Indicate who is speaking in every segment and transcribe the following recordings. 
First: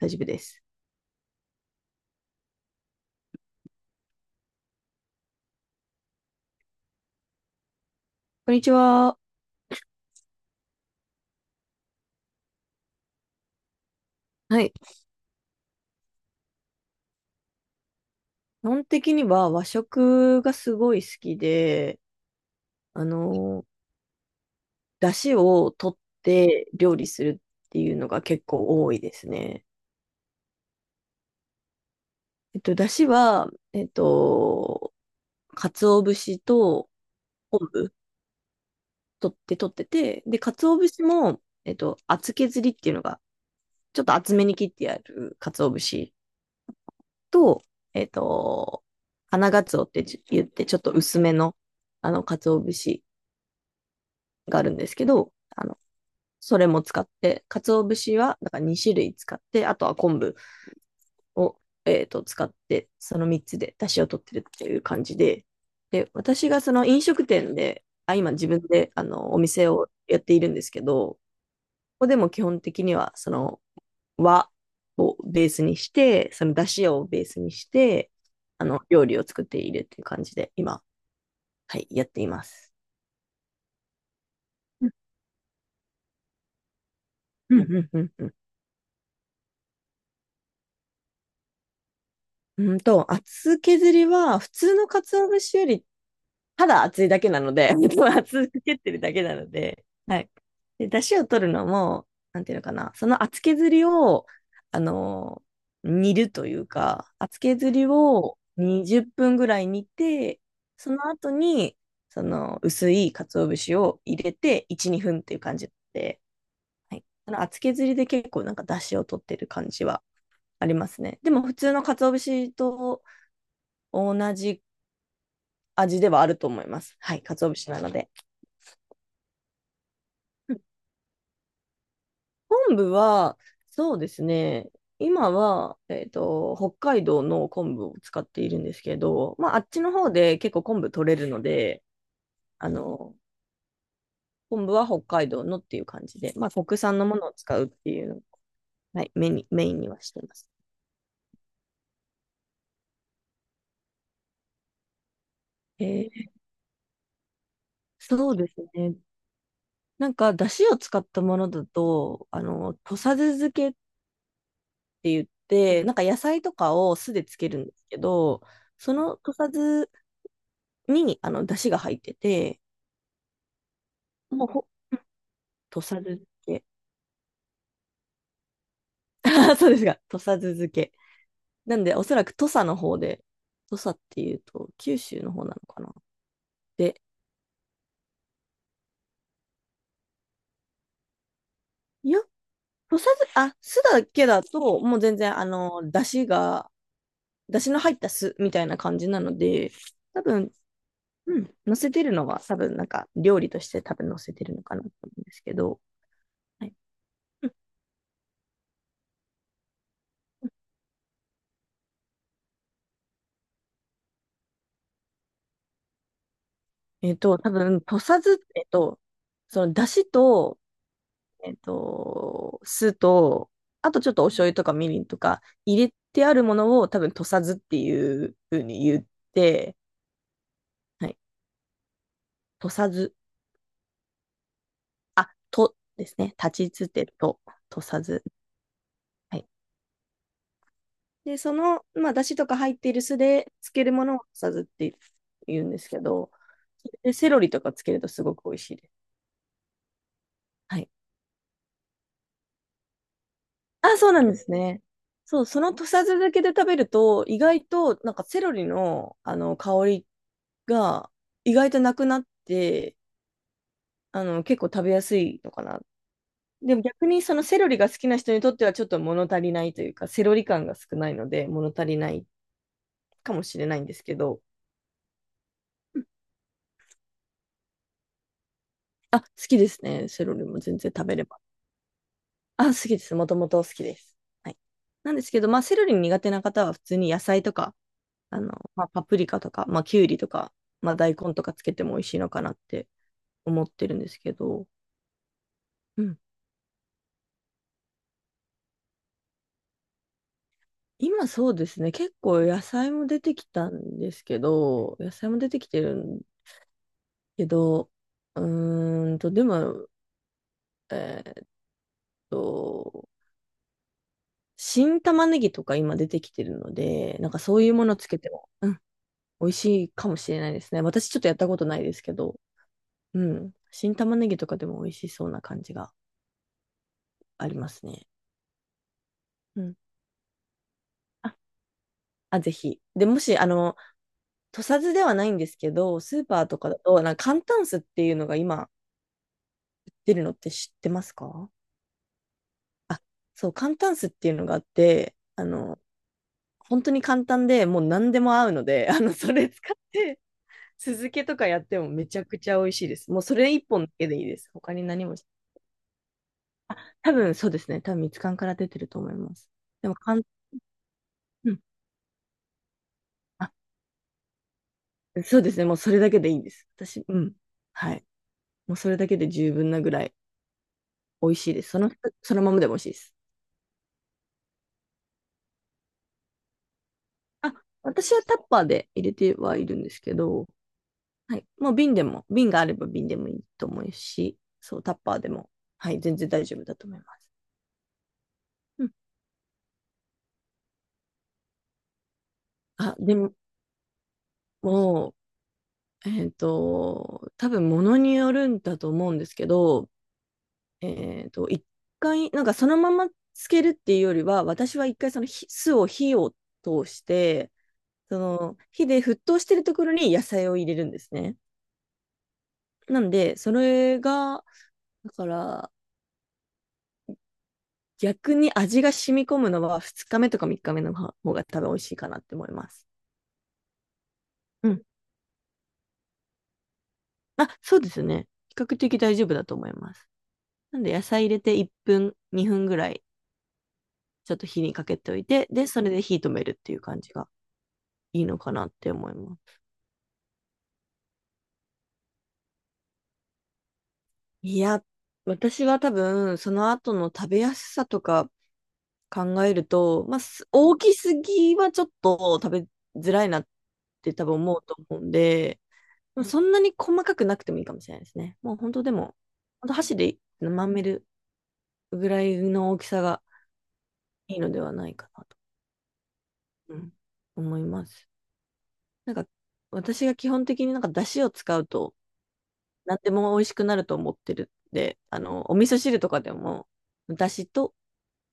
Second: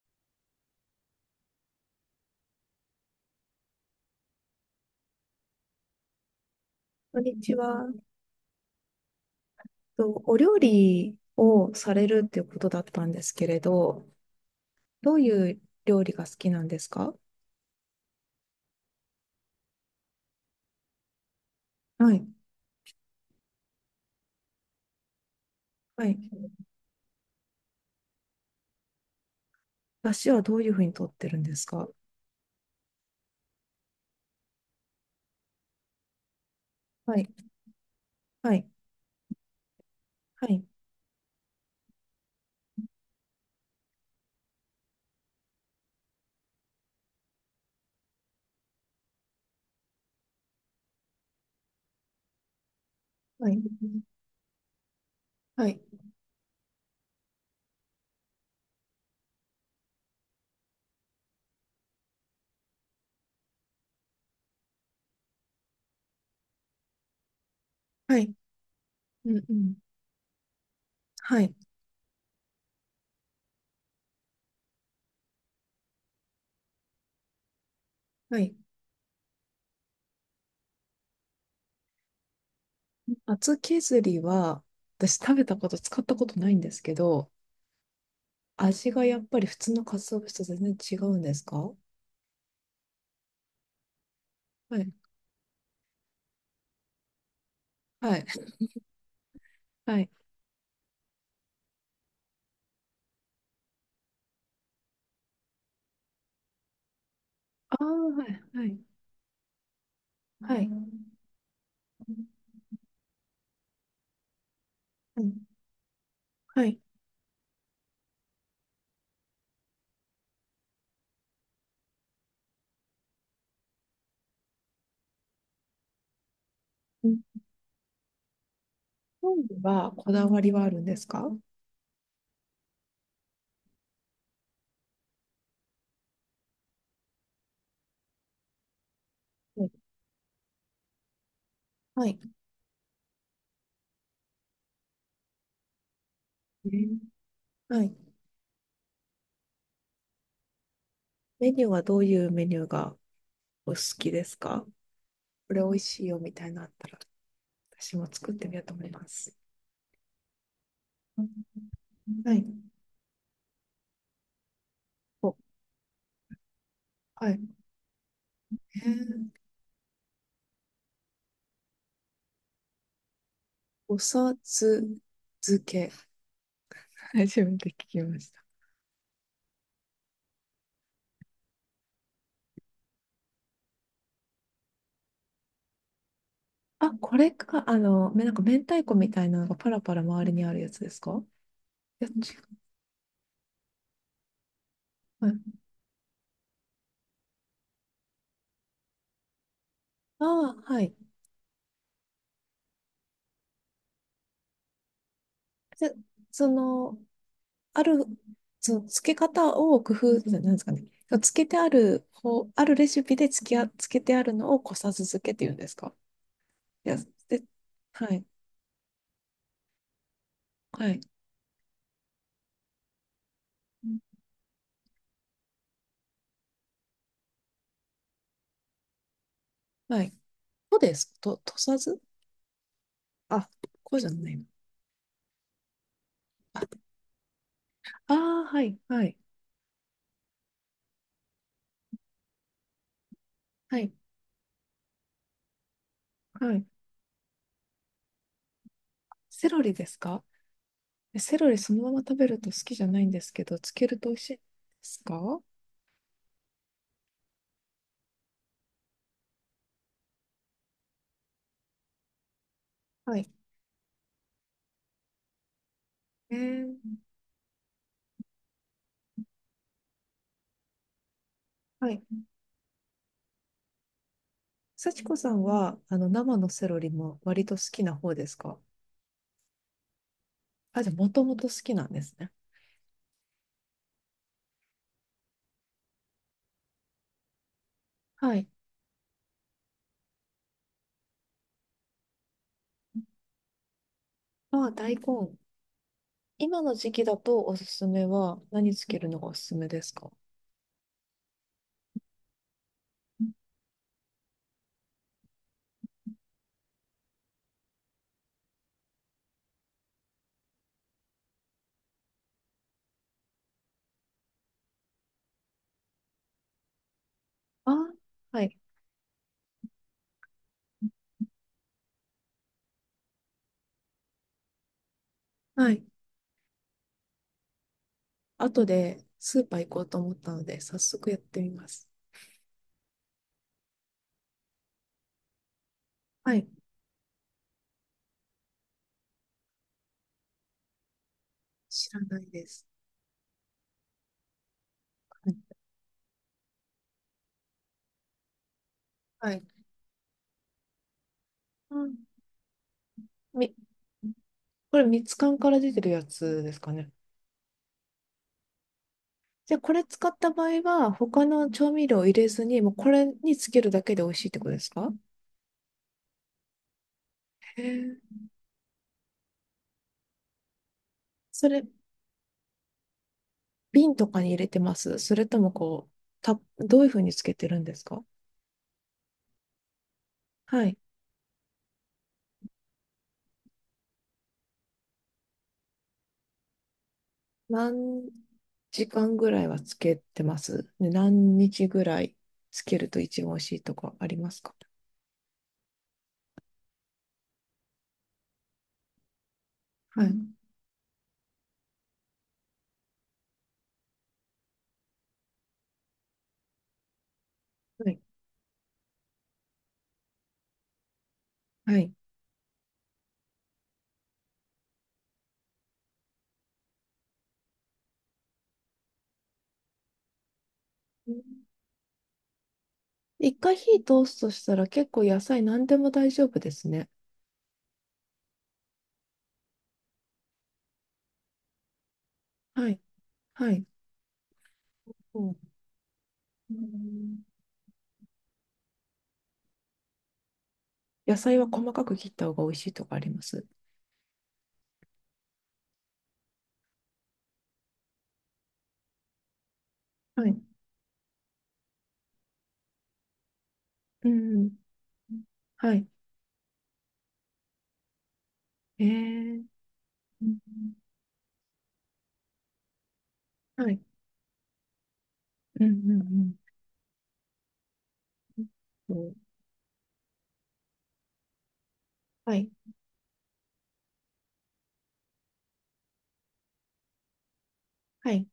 Speaker 1: 大丈夫です。
Speaker 2: こんにちは。
Speaker 1: こんにちは。
Speaker 2: お料理をされるっていうことだったんですけれど、
Speaker 1: はい。
Speaker 2: どういう料理が好きなんですか？
Speaker 1: 基本的には和食がすごい好きで、
Speaker 2: はい。
Speaker 1: あの、出汁を取っ
Speaker 2: はい。
Speaker 1: て料理するっていうのが結構多いですね。
Speaker 2: 出汁はどういうふうに取ってるんですか？
Speaker 1: 出汁は、鰹節と
Speaker 2: はい。
Speaker 1: 昆布
Speaker 2: はい。
Speaker 1: 取ってて、で、
Speaker 2: はい。
Speaker 1: 鰹節も、厚削りっていうのが、ちょっと厚めに切ってある鰹節と、えっと、花鰹って言って、ちょっと薄めの、鰹節
Speaker 2: はい。
Speaker 1: があるんですけど、
Speaker 2: はい。
Speaker 1: それも使って、鰹節は、だから2種類使って、あとは昆布を、使って、その3つで出汁を取ってるっていう感じで、で、私がその飲食店で、あ、
Speaker 2: は
Speaker 1: 今
Speaker 2: い。
Speaker 1: 自分で、
Speaker 2: う
Speaker 1: お
Speaker 2: んう
Speaker 1: 店
Speaker 2: ん。
Speaker 1: をやっているんですけど、こ
Speaker 2: はい。
Speaker 1: こでも基本的には、その、和をベースにして、その出汁をベースにして、
Speaker 2: はい。
Speaker 1: 料理を作っているっていう感じで、今、はい、やっています。
Speaker 2: 厚削りは、
Speaker 1: うん、
Speaker 2: 私食べたこと、使ったことないんですけど、
Speaker 1: うん、うん、うん。
Speaker 2: 味がやっぱり普通の鰹節と全然違うんですか？は
Speaker 1: うんと、厚削りは、普通の
Speaker 2: い。
Speaker 1: 鰹節より、ただ厚いだけなので、
Speaker 2: はい。
Speaker 1: 厚く削ってるだけなので、
Speaker 2: はい。
Speaker 1: はい。で、出汁を取るのも、なんていうのかな、その厚削りを、あのー煮るというか、厚削
Speaker 2: あ
Speaker 1: り
Speaker 2: あ、は
Speaker 1: を
Speaker 2: い。はい。
Speaker 1: 20分ぐらい煮て、
Speaker 2: はい。
Speaker 1: その後に、その薄い鰹節を入れて、1、2分
Speaker 2: は
Speaker 1: っていう
Speaker 2: い。
Speaker 1: 感じで、
Speaker 2: はい。
Speaker 1: はい。あの厚削りで結構なんか出汁を取ってる感じはありますね。でも普通の鰹節と、同じ味ではあると思います。はい、鰹節なので。
Speaker 2: 料理はこだわりはあるんですか？
Speaker 1: 昆布は、そうですね、今は、北海道の昆布を使っているんですけど、まあ、あ
Speaker 2: は
Speaker 1: っ
Speaker 2: い。
Speaker 1: ちの方で結構昆布取れるので、
Speaker 2: はい。
Speaker 1: あの、昆布は北海道のっていう感じで、まあ、
Speaker 2: う
Speaker 1: 国産
Speaker 2: ん。
Speaker 1: のものを使うっ
Speaker 2: は
Speaker 1: て
Speaker 2: い。
Speaker 1: いうのを、はい、メインにはしてます。
Speaker 2: メニューはどういうメニューがお好きですか？これ美味しい
Speaker 1: え
Speaker 2: よみ
Speaker 1: ー
Speaker 2: たいなのあったら、私も作
Speaker 1: そ
Speaker 2: っ
Speaker 1: うで
Speaker 2: てみよ
Speaker 1: す
Speaker 2: うと思い
Speaker 1: ね。
Speaker 2: ます。
Speaker 1: なんか、だしを使った
Speaker 2: うん。
Speaker 1: ものだと、
Speaker 2: はい。
Speaker 1: 土佐酢漬けっって言っ
Speaker 2: お、
Speaker 1: て、なんか野菜とかを酢で
Speaker 2: は
Speaker 1: つけ
Speaker 2: い。
Speaker 1: るんですけど、
Speaker 2: え
Speaker 1: その
Speaker 2: ー、
Speaker 1: 土佐酢に、出汁が入ってて、
Speaker 2: おさ
Speaker 1: もうほ、
Speaker 2: つ漬
Speaker 1: 土
Speaker 2: け。
Speaker 1: 佐酢漬け。
Speaker 2: 初めて聞きました。
Speaker 1: そうですが、土佐酢漬け。なんで、おそらく土佐の方で、土佐っていうと、九州の方なのかな。
Speaker 2: あ、
Speaker 1: で、
Speaker 2: これか、めなんか明太子みたいなのがパラパラ周りにあるやつですか？いや、
Speaker 1: い
Speaker 2: 違
Speaker 1: や、
Speaker 2: う。
Speaker 1: 土佐酢、あ、酢だけだと、もう全
Speaker 2: は
Speaker 1: 然、
Speaker 2: い、
Speaker 1: 出汁が、出汁の入った酢みたいな感じなので、多
Speaker 2: あ
Speaker 1: 分、
Speaker 2: あ、はい。
Speaker 1: うん、乗せてるのは、多分、なんか、料理として多分乗せてるのかなと思うんですけど、
Speaker 2: で、そ
Speaker 1: はい。
Speaker 2: の、ある、その付け方を工夫、なんですかね。つけてある方、あるレシピでつけてあるのをこさず漬けって言うんですか。いや、で、
Speaker 1: 多分、と
Speaker 2: は
Speaker 1: さ
Speaker 2: い、
Speaker 1: ず、その、だしと、
Speaker 2: はい、
Speaker 1: 酢と、あとちょっとお醤油とかみりんとか入れてあるものを多分、とさずっていうふうに言って、
Speaker 2: はい。そうで
Speaker 1: は
Speaker 2: す。
Speaker 1: い、
Speaker 2: とさず。
Speaker 1: とさず、
Speaker 2: あ、こうじゃないの。
Speaker 1: とですね、
Speaker 2: あ、
Speaker 1: 立ちつてと、とさ
Speaker 2: あ
Speaker 1: ず。
Speaker 2: ー、はい、はい、
Speaker 1: はい。で、その、まあ、だしとか入っている酢で漬
Speaker 2: は
Speaker 1: け
Speaker 2: い、
Speaker 1: るものをとさずって言うんですけど、
Speaker 2: はい。
Speaker 1: で、セロリとかつけるとすごく美味しいです。
Speaker 2: セロリですか？
Speaker 1: はい
Speaker 2: えセロリそのまま食べると好きじゃないんですけど、つけ
Speaker 1: あ、
Speaker 2: る
Speaker 1: そ
Speaker 2: と
Speaker 1: う
Speaker 2: 美味
Speaker 1: な
Speaker 2: し
Speaker 1: ん
Speaker 2: い
Speaker 1: で
Speaker 2: で
Speaker 1: すね。
Speaker 2: すか？
Speaker 1: そう、その土佐酢漬けで食べると、意外と、なんかセロリの、香りが、意外となくなって、
Speaker 2: はい。
Speaker 1: 結構食べやすいのかな。
Speaker 2: え
Speaker 1: で
Speaker 2: ー、
Speaker 1: も逆にそのセロリが好きな人にとってはちょっと物足りないというか、セロリ感が少ないので物足
Speaker 2: は
Speaker 1: り
Speaker 2: い。
Speaker 1: ないかもしれないんですけど、
Speaker 2: 幸子さんは、
Speaker 1: うん
Speaker 2: 生のセロリも割と好きな方ですか？
Speaker 1: あ、好きですね。セロリも全
Speaker 2: あ、じゃ
Speaker 1: 然
Speaker 2: あ、
Speaker 1: 食
Speaker 2: も
Speaker 1: べ
Speaker 2: と
Speaker 1: れ
Speaker 2: も
Speaker 1: ば。
Speaker 2: と好きなんですね。
Speaker 1: あ、好きです。もともと好きです。はい。なんですけど、まあ、セロリ苦手な方は普通に野菜とか
Speaker 2: はい。
Speaker 1: まあ、パプリカとか、まあ、きゅうりとか、まあ、大根とかつけても美味しいのかなって思ってるんですけ
Speaker 2: ま
Speaker 1: ど、
Speaker 2: あ、大根。
Speaker 1: うん。
Speaker 2: 今の時期だとおすすめは、何つけるのがおすすめですか？
Speaker 1: 今そうですね、結構野菜も出
Speaker 2: うん。
Speaker 1: てきたんですけど、野菜も出てきてるんけど、うーんと、でも、えーっと、新玉ねぎとか今出てきてるので、なんかそういうも
Speaker 2: あ、
Speaker 1: のつけて
Speaker 2: は
Speaker 1: も、
Speaker 2: い。
Speaker 1: うん、美味しいかもしれないですね。私ちょっとやったことないですけど、うん、新玉ねぎとかでも美味しそうな感
Speaker 2: は
Speaker 1: じ
Speaker 2: い。
Speaker 1: がありますね。
Speaker 2: 後でスーパ
Speaker 1: う
Speaker 2: ー行
Speaker 1: ん。
Speaker 2: こうと思ったので、早速やっ
Speaker 1: あ
Speaker 2: てみます。
Speaker 1: あ、ぜひ。で、もし、土佐酢ではないんですけど、スー
Speaker 2: は
Speaker 1: パー
Speaker 2: い。
Speaker 1: とかだと、なんか簡単酢っていうのが今出るのって知ってますか？
Speaker 2: 知らないです。
Speaker 1: そう、簡単酢っていうのがあって、
Speaker 2: はい。
Speaker 1: 本当に簡単でもう何でも合うので、そ
Speaker 2: はい。
Speaker 1: れ使って、酢漬けとかやっ
Speaker 2: う
Speaker 1: ても
Speaker 2: ん。
Speaker 1: めちゃくちゃ美味しいです。もうそれ
Speaker 2: み、
Speaker 1: 一本だけでいいです。他
Speaker 2: こ
Speaker 1: に
Speaker 2: れ
Speaker 1: 何
Speaker 2: 蜜
Speaker 1: もし。
Speaker 2: 缶から出てるやつですかね。
Speaker 1: 多分そうですね。多分蜜柑から出てると思います。
Speaker 2: じゃあ、これ
Speaker 1: でも、
Speaker 2: 使っ
Speaker 1: かん、
Speaker 2: た場合は、他の
Speaker 1: うん。
Speaker 2: 調味料を入れずに、もうこれにつ
Speaker 1: あ、
Speaker 2: けるだけで美味しいってことですか？
Speaker 1: そうですね。もうそれだけでいいんです。私、うん。
Speaker 2: へ
Speaker 1: はい。
Speaker 2: え。
Speaker 1: もうそれだけで十分なぐらい。美味
Speaker 2: そ
Speaker 1: しいで
Speaker 2: れ、
Speaker 1: す。その、そのままでも美味しいです。
Speaker 2: 瓶とかに入れてます？それともこう、た、どういうふうにつけて
Speaker 1: あ、
Speaker 2: るんですか？
Speaker 1: 私はタッパーで入れてはいるんですけど、
Speaker 2: はい。
Speaker 1: はい。もう瓶でも、瓶があれば瓶でもいいと思うし、そう、タッパーでも、はい、全然大丈夫だと思います。
Speaker 2: 何
Speaker 1: う
Speaker 2: 時
Speaker 1: ん。
Speaker 2: 間ぐらいはつけてます？で何日ぐらいつける
Speaker 1: あ、
Speaker 2: と
Speaker 1: で
Speaker 2: 一番
Speaker 1: も、
Speaker 2: 美味しいとかありますか？
Speaker 1: もう、多分物によるんだと思うんですけど、
Speaker 2: はい。
Speaker 1: 一回、なんかそのままつけるっていうよりは、私は一回その火酢を火を通して、
Speaker 2: はい。
Speaker 1: その火で沸騰してるところに野菜を入れるんですね。
Speaker 2: はい。
Speaker 1: なんで、それが、だから、逆に味が染み込むのは2日目とか3日目の方が多分美味しいかなって思います。
Speaker 2: 一回火通すとしたら
Speaker 1: うん。
Speaker 2: 結構野菜何でも大丈夫ですね。
Speaker 1: あ、そうですね。比較的大丈夫だと思います。なんで、野菜入れて1分、2分
Speaker 2: は
Speaker 1: ぐ
Speaker 2: い。
Speaker 1: らい、
Speaker 2: はい。
Speaker 1: ちょっと火にかけておいて、で、それで火止める
Speaker 2: う
Speaker 1: っ
Speaker 2: んう
Speaker 1: ていう感じ
Speaker 2: ん。
Speaker 1: がいいのかなって思います。
Speaker 2: 野菜は細かく切った方が美味しいとかあります。
Speaker 1: いや、私は多分、その後の食べやすさとか考えると、まあ、
Speaker 2: はい。
Speaker 1: 大きすぎはちょっと食べづらいなっ
Speaker 2: う
Speaker 1: て多分
Speaker 2: ん。
Speaker 1: 思うと思うんで、
Speaker 2: はい。
Speaker 1: もそんなに細かくなくてもいいかもしれないですね。もう本当
Speaker 2: え
Speaker 1: でも、
Speaker 2: ー、
Speaker 1: 本当箸で
Speaker 2: うん。
Speaker 1: まめるぐらいの大きさが
Speaker 2: はい。
Speaker 1: いいのではないかなと、
Speaker 2: うんうん
Speaker 1: うん思います。
Speaker 2: うん。そ
Speaker 1: なん
Speaker 2: う。
Speaker 1: か私が基本的になんか出汁を使うと
Speaker 2: はい。
Speaker 1: 何でも美味しくなると思ってるんで、お味噌汁とかでも出汁と
Speaker 2: はい。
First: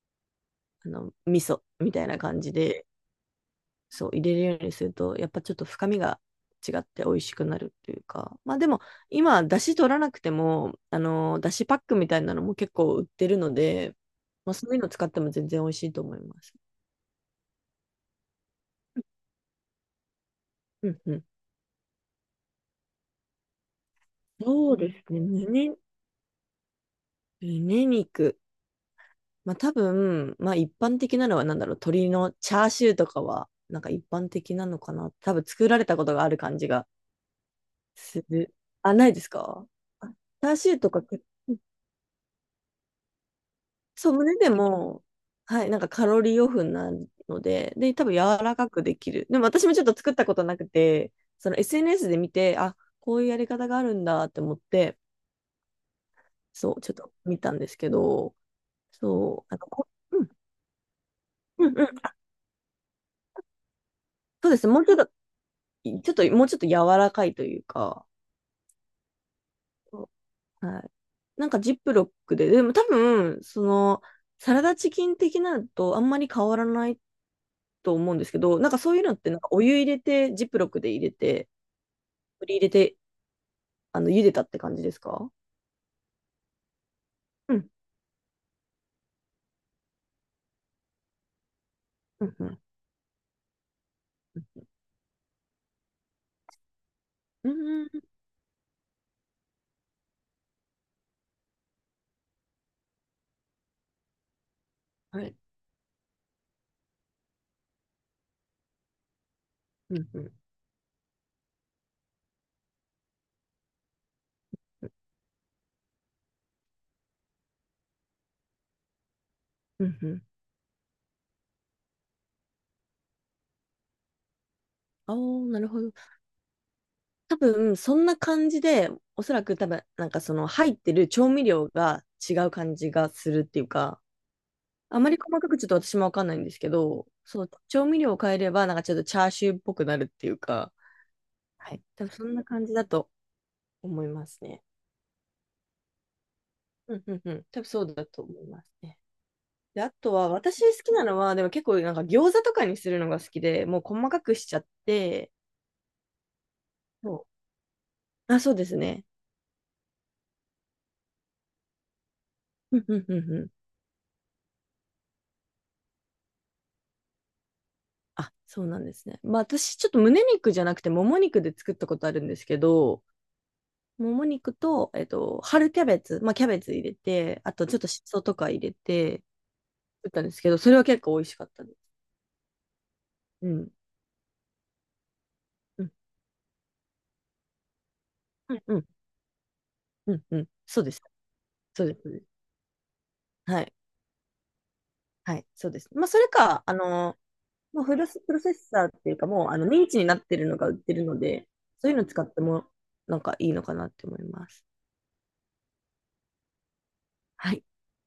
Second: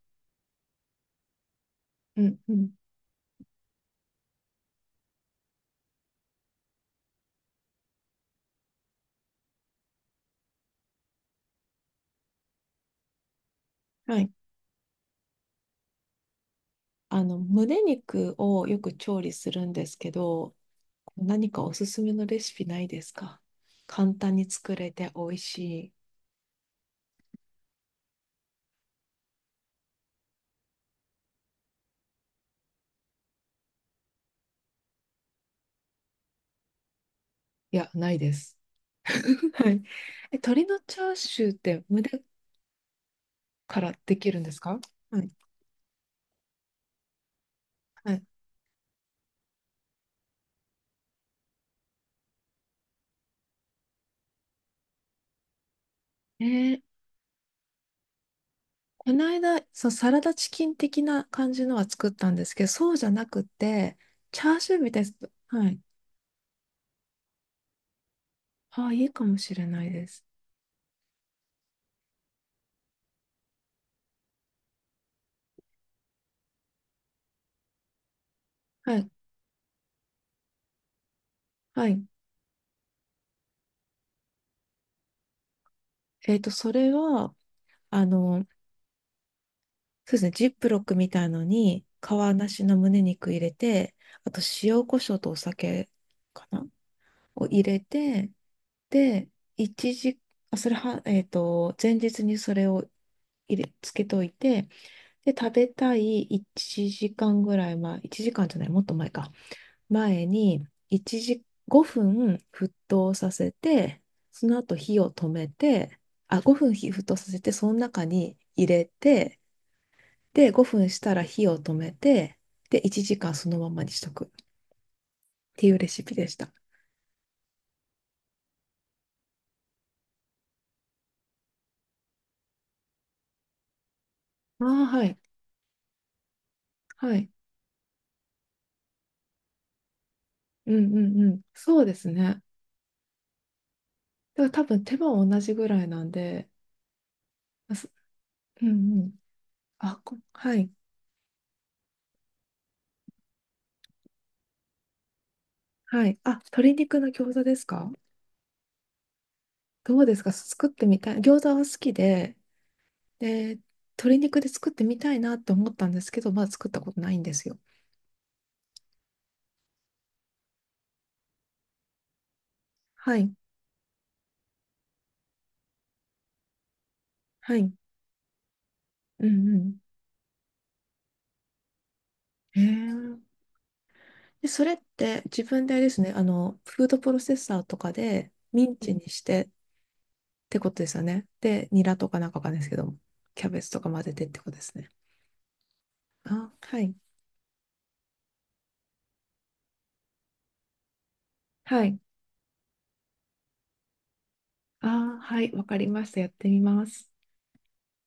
Speaker 1: 味噌みたいな
Speaker 2: うん
Speaker 1: 感
Speaker 2: う
Speaker 1: じ
Speaker 2: ん。
Speaker 1: でそう、入れるようにすると、やっぱちょっと深みが違って美味しくなるっていうか、まあでも、今、だし取らなくても、だしパックみたいなのも結構売ってるので、
Speaker 2: はい。
Speaker 1: まあそういうの使っても全然美味しいと思います。
Speaker 2: 胸肉をよく調理するんですけど、
Speaker 1: うんうん。
Speaker 2: 何かおすすめのレシピないですか？簡単に
Speaker 1: そ
Speaker 2: 作
Speaker 1: う
Speaker 2: れ
Speaker 1: で
Speaker 2: て
Speaker 1: す
Speaker 2: 美
Speaker 1: ね。
Speaker 2: 味し
Speaker 1: 胸、
Speaker 2: い。
Speaker 1: 胸肉。まあ多分、まあ一般的なのはなんだろう、鶏のチャーシューとかは、なんか一般的なのかな。多分作られたことがある感じが
Speaker 2: いや、ない
Speaker 1: す
Speaker 2: で
Speaker 1: る。
Speaker 2: す。
Speaker 1: あ、ないです か？
Speaker 2: はい。
Speaker 1: あチ
Speaker 2: え、
Speaker 1: ャー
Speaker 2: 鶏
Speaker 1: シュ
Speaker 2: の
Speaker 1: ーと
Speaker 2: チ
Speaker 1: か、
Speaker 2: ャーシューって胸から
Speaker 1: そう、
Speaker 2: でき
Speaker 1: 胸
Speaker 2: るん
Speaker 1: で
Speaker 2: ですか？
Speaker 1: も、
Speaker 2: はい。
Speaker 1: はい、なんかカロリーオフになるので、で、多
Speaker 2: は
Speaker 1: 分柔
Speaker 2: い。
Speaker 1: らかくできる。でも私もちょっと作ったことなくて、その SNS で見て、あ、こういうやり方があるんだって思って、
Speaker 2: え
Speaker 1: そ
Speaker 2: ー。
Speaker 1: う、ちょっと見たんですけど、
Speaker 2: この
Speaker 1: そう、
Speaker 2: 間、そ
Speaker 1: こ
Speaker 2: う、サラ
Speaker 1: うん、
Speaker 2: ダチキン的な感じ
Speaker 1: う
Speaker 2: の
Speaker 1: ん、うん、
Speaker 2: は作ったんですけど、そうじゃなくて、チ
Speaker 1: そう
Speaker 2: ャ
Speaker 1: で
Speaker 2: ー
Speaker 1: す。
Speaker 2: シュ
Speaker 1: も
Speaker 2: ー
Speaker 1: う
Speaker 2: み
Speaker 1: ちょっ
Speaker 2: たい
Speaker 1: と、
Speaker 2: な。はい。
Speaker 1: ちょっと、もうちょっと柔らかいというか、
Speaker 2: ああ、いいかもしれないで
Speaker 1: そ
Speaker 2: す。
Speaker 1: うはい。なんかジップロックで、でも多分、その、サラダチキン的なのとあんまり変わらないと思うんですけど、なんかそ
Speaker 2: は
Speaker 1: ういう
Speaker 2: い。
Speaker 1: のってなんかお湯入れて、ジップロックで入れて、
Speaker 2: はい。
Speaker 1: 取り入れて、茹でたって感じですか？
Speaker 2: えっと、それは、
Speaker 1: うん
Speaker 2: あの、そうですね、ジップロックみたいのに、皮
Speaker 1: うんう
Speaker 2: な
Speaker 1: ん
Speaker 2: しの胸肉入れて、あと塩コショウとお酒かなを
Speaker 1: う
Speaker 2: 入れ
Speaker 1: んうん
Speaker 2: て、で、一時、あ、それは、前日にそれをつけといて、
Speaker 1: は
Speaker 2: で、
Speaker 1: い。
Speaker 2: 食べたい1時間ぐらい前、1時間じゃない、もっと前か。
Speaker 1: うんう
Speaker 2: 前
Speaker 1: ん
Speaker 2: に、一時、5分沸騰させて、その後火を止めて、あ、5分火沸騰させて、その中に入れて、
Speaker 1: うんうん。
Speaker 2: で、5分したら火を止めて、で、1時間そのままにしとくっ
Speaker 1: ああ、な
Speaker 2: て
Speaker 1: る
Speaker 2: いう
Speaker 1: ほ
Speaker 2: レ
Speaker 1: ど。
Speaker 2: シピでした。
Speaker 1: 多分、そんな感じで、おそらく多分、なんかその入ってる調味料が違う感じがするっていうか、
Speaker 2: ああ、
Speaker 1: あ
Speaker 2: は
Speaker 1: まり
Speaker 2: い。
Speaker 1: 細かくちょっと私もわかんないんですけど、
Speaker 2: はい。
Speaker 1: そう、調味料を変えれば、なんかちょっとチャーシューっぽくなるっていう
Speaker 2: う
Speaker 1: か、
Speaker 2: んうんうん。
Speaker 1: は
Speaker 2: そ
Speaker 1: い。
Speaker 2: うで
Speaker 1: 多
Speaker 2: す
Speaker 1: 分そん
Speaker 2: ね。
Speaker 1: な感じだと思います
Speaker 2: だから多
Speaker 1: ね。
Speaker 2: 分手間は同じぐらいなんで、
Speaker 1: うんうんうん。多分
Speaker 2: あ
Speaker 1: そ
Speaker 2: す。
Speaker 1: うだと思いま
Speaker 2: うん
Speaker 1: すね。
Speaker 2: うん。
Speaker 1: で、あ
Speaker 2: あ、
Speaker 1: と
Speaker 2: こ、
Speaker 1: は、
Speaker 2: は
Speaker 1: 私
Speaker 2: い。
Speaker 1: 好きなのは、でも結構なんか餃子とかにするのが好きで、もう細かくしちゃって、
Speaker 2: はい。あ、鶏肉の
Speaker 1: そ
Speaker 2: 餃子ですか？
Speaker 1: う。あ、そうですね。
Speaker 2: どうですか？作ってみたい。餃子は好きで、
Speaker 1: うんうんうんうん。
Speaker 2: で、鶏肉で作ってみたいなって思ったんですけど、まだ作ったことないんですよ。
Speaker 1: あ、そうなんですね。まあ私、ちょっと胸肉じゃなくて、もも肉で作ったことあるんですけど、
Speaker 2: はい。
Speaker 1: もも肉と、春キャベツ、まあキャベツ入れて、あ
Speaker 2: は
Speaker 1: と
Speaker 2: い。
Speaker 1: ちょっとしそとか入れて、
Speaker 2: うんうん。
Speaker 1: 作ったんですけど、それは結構美味しかったです。
Speaker 2: へえ。
Speaker 1: うん。
Speaker 2: で、それって自分であれ
Speaker 1: う
Speaker 2: で
Speaker 1: ん。
Speaker 2: すね、フードプロセッサーとかで
Speaker 1: うん。
Speaker 2: ミ
Speaker 1: う
Speaker 2: ン
Speaker 1: ん。
Speaker 2: チにしてっ
Speaker 1: うん。うん
Speaker 2: てこと
Speaker 1: そう
Speaker 2: で
Speaker 1: で
Speaker 2: す
Speaker 1: す。
Speaker 2: よね。で、ニ
Speaker 1: そうで
Speaker 2: ラ
Speaker 1: す。そ
Speaker 2: と
Speaker 1: うで
Speaker 2: か
Speaker 1: す
Speaker 2: なんかわかんないですけども、キャベ
Speaker 1: は
Speaker 2: ツ
Speaker 1: い。
Speaker 2: とか混ぜてってことですね。
Speaker 1: はい。そうです。まあそれ
Speaker 2: あ、
Speaker 1: か、
Speaker 2: はい。
Speaker 1: もうフルス、プロセッサーっていうか、もうあのミンチになってるのが売ってるので、
Speaker 2: は
Speaker 1: そういう
Speaker 2: い。
Speaker 1: の使ってもなんかいいのかなって思います。
Speaker 2: あー、はい。わかりました。やってみます。
Speaker 1: はい。